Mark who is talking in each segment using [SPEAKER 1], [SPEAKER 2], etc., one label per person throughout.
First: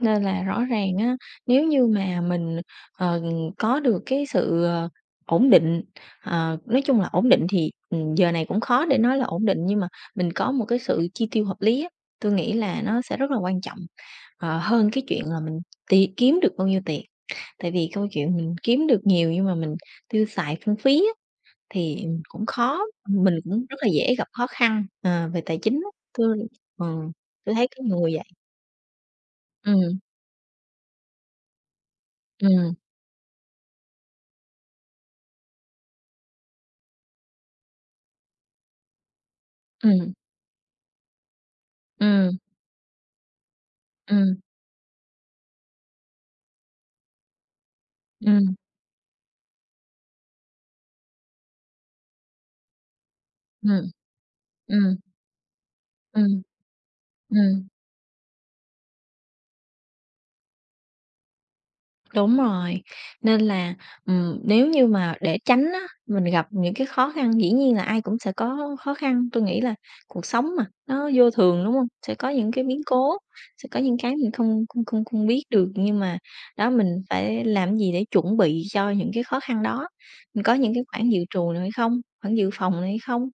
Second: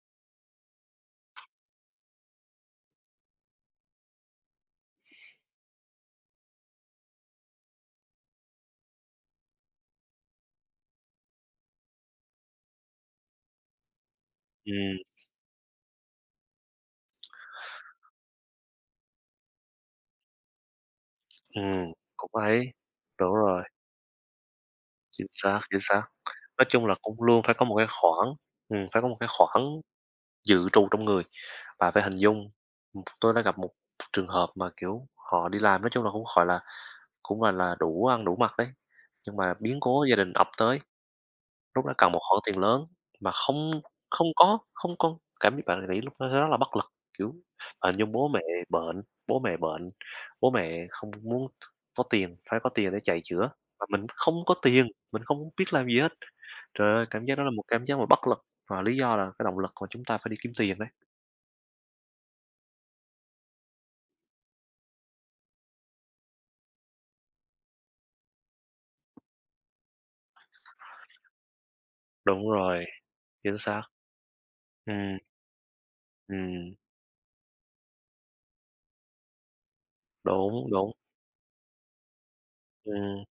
[SPEAKER 1] Nên là rõ ràng á, nếu như mà mình, ờ, có được cái sự, ờ, ổn định, ờ, nói chung là ổn định thì, ừm, giờ này cũng khó để nói là ổn định nhưng mà mình có một cái sự chi tiêu hợp lý á, tui nghĩ là nó sẽ rất là quan trọng, ờ, hơn
[SPEAKER 2] Ừm.
[SPEAKER 1] cái chuyện là mình tiền kiếm được bao nhiêu tiền. Tại vì câu chuyện mình kiếm được nhiều nhưng mà mình tiêu xài phung phí á,
[SPEAKER 2] Ừm,
[SPEAKER 1] thì, ừm,
[SPEAKER 2] cũng
[SPEAKER 1] cũng
[SPEAKER 2] hay,
[SPEAKER 1] khó,
[SPEAKER 2] đúng
[SPEAKER 1] mình
[SPEAKER 2] rồi.
[SPEAKER 1] cũng rất là dễ gặp khó khăn,
[SPEAKER 2] Chính
[SPEAKER 1] ờ, về tài
[SPEAKER 2] xác,
[SPEAKER 1] chính
[SPEAKER 2] chính
[SPEAKER 1] á,
[SPEAKER 2] xác,
[SPEAKER 1] tui
[SPEAKER 2] nói chung
[SPEAKER 1] ờ,
[SPEAKER 2] là cũng luôn
[SPEAKER 1] tui
[SPEAKER 2] phải có
[SPEAKER 1] thấy
[SPEAKER 2] một
[SPEAKER 1] có
[SPEAKER 2] cái
[SPEAKER 1] người vậy.
[SPEAKER 2] khoản, ừm, phải có một cái khoản
[SPEAKER 1] Ừm.
[SPEAKER 2] dự trù trong người. Bạn phải hình dung
[SPEAKER 1] Ừm.
[SPEAKER 2] ừm, tôi đã gặp một trường hợp mà, kiểu, họ đi làm, nói chung là cũng, gọi là, cũng, gọi là, đủ ăn đủ mặc đấy, nhưng mà biến cố
[SPEAKER 1] Ừm.
[SPEAKER 2] gia đình ập tới, lúc đó cần một
[SPEAKER 1] Ừm.
[SPEAKER 2] khoản tiền lớn mà không không
[SPEAKER 1] Ừm.
[SPEAKER 2] có, không con cảm bạn ng nghĩ lúc đó sẽ rất là bất lực, kiểu, hình như bố mẹ
[SPEAKER 1] Ừm.
[SPEAKER 2] bệnh, bố mẹ bệnh, bố mẹ không muốn có tiền, phải có tiền để chạy chữa, mà
[SPEAKER 1] Ừm.
[SPEAKER 2] mình không có tiền,
[SPEAKER 1] Ừm.
[SPEAKER 2] mình không biết làm gì hết.
[SPEAKER 1] Ừm.
[SPEAKER 2] Trời ơi, cảm giác đó là một
[SPEAKER 1] Ừm.
[SPEAKER 2] cảm giác mà bất lực, và lý do là cái động lực mà chúng ta phải đi kiếm tiền đấy.
[SPEAKER 1] Đúng rồi. Nên là, ừm, nếu như mà để tránh á, mình gặp những cái khó khăn dĩ nhiên là ai cũng sẽ có khó khăn, tui nghĩ là cuộc sống mà nó vô thường, đúng hông? Sẽ có
[SPEAKER 2] Đúng
[SPEAKER 1] những cái biến
[SPEAKER 2] rồi,
[SPEAKER 1] cố,
[SPEAKER 2] chính
[SPEAKER 1] sẽ có
[SPEAKER 2] xác.
[SPEAKER 1] những cái mình không không không
[SPEAKER 2] Ừm.
[SPEAKER 1] không biết được, nhưng mà, đó,
[SPEAKER 2] Ừm.
[SPEAKER 1] mình phải làm cái gì để chuẩn bị cho những cái khó khăn đó, mình có
[SPEAKER 2] Đúng,
[SPEAKER 1] những cái
[SPEAKER 2] đúng.
[SPEAKER 1] khoản dự trù nào hay không, khoản dự phòng nào hay
[SPEAKER 2] Ừm,
[SPEAKER 1] không?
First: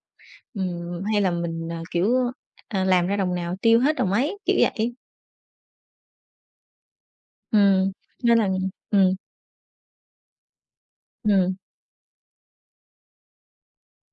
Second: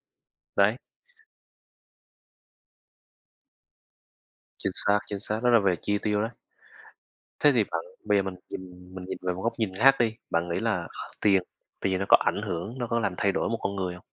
[SPEAKER 2] đấy.
[SPEAKER 1] Ừm, hay là mình, à, kiểu, ờ, làm ra đồng nào tiêu hết đồng ấy, kiểu
[SPEAKER 2] Chính
[SPEAKER 1] vậy.
[SPEAKER 2] xác, chính xác, đó là về chi tiêu đấy. Thế thì bạn,
[SPEAKER 1] Ừm,
[SPEAKER 2] bây giờ mình
[SPEAKER 1] nên là, ừm
[SPEAKER 2] nhìn mình
[SPEAKER 1] ừm.
[SPEAKER 2] nhìn về một góc nhìn khác đi, bạn nghĩ là tiền
[SPEAKER 1] Ừm.
[SPEAKER 2] tiền nó có ảnh hưởng, nó có làm thay đổi một con người không?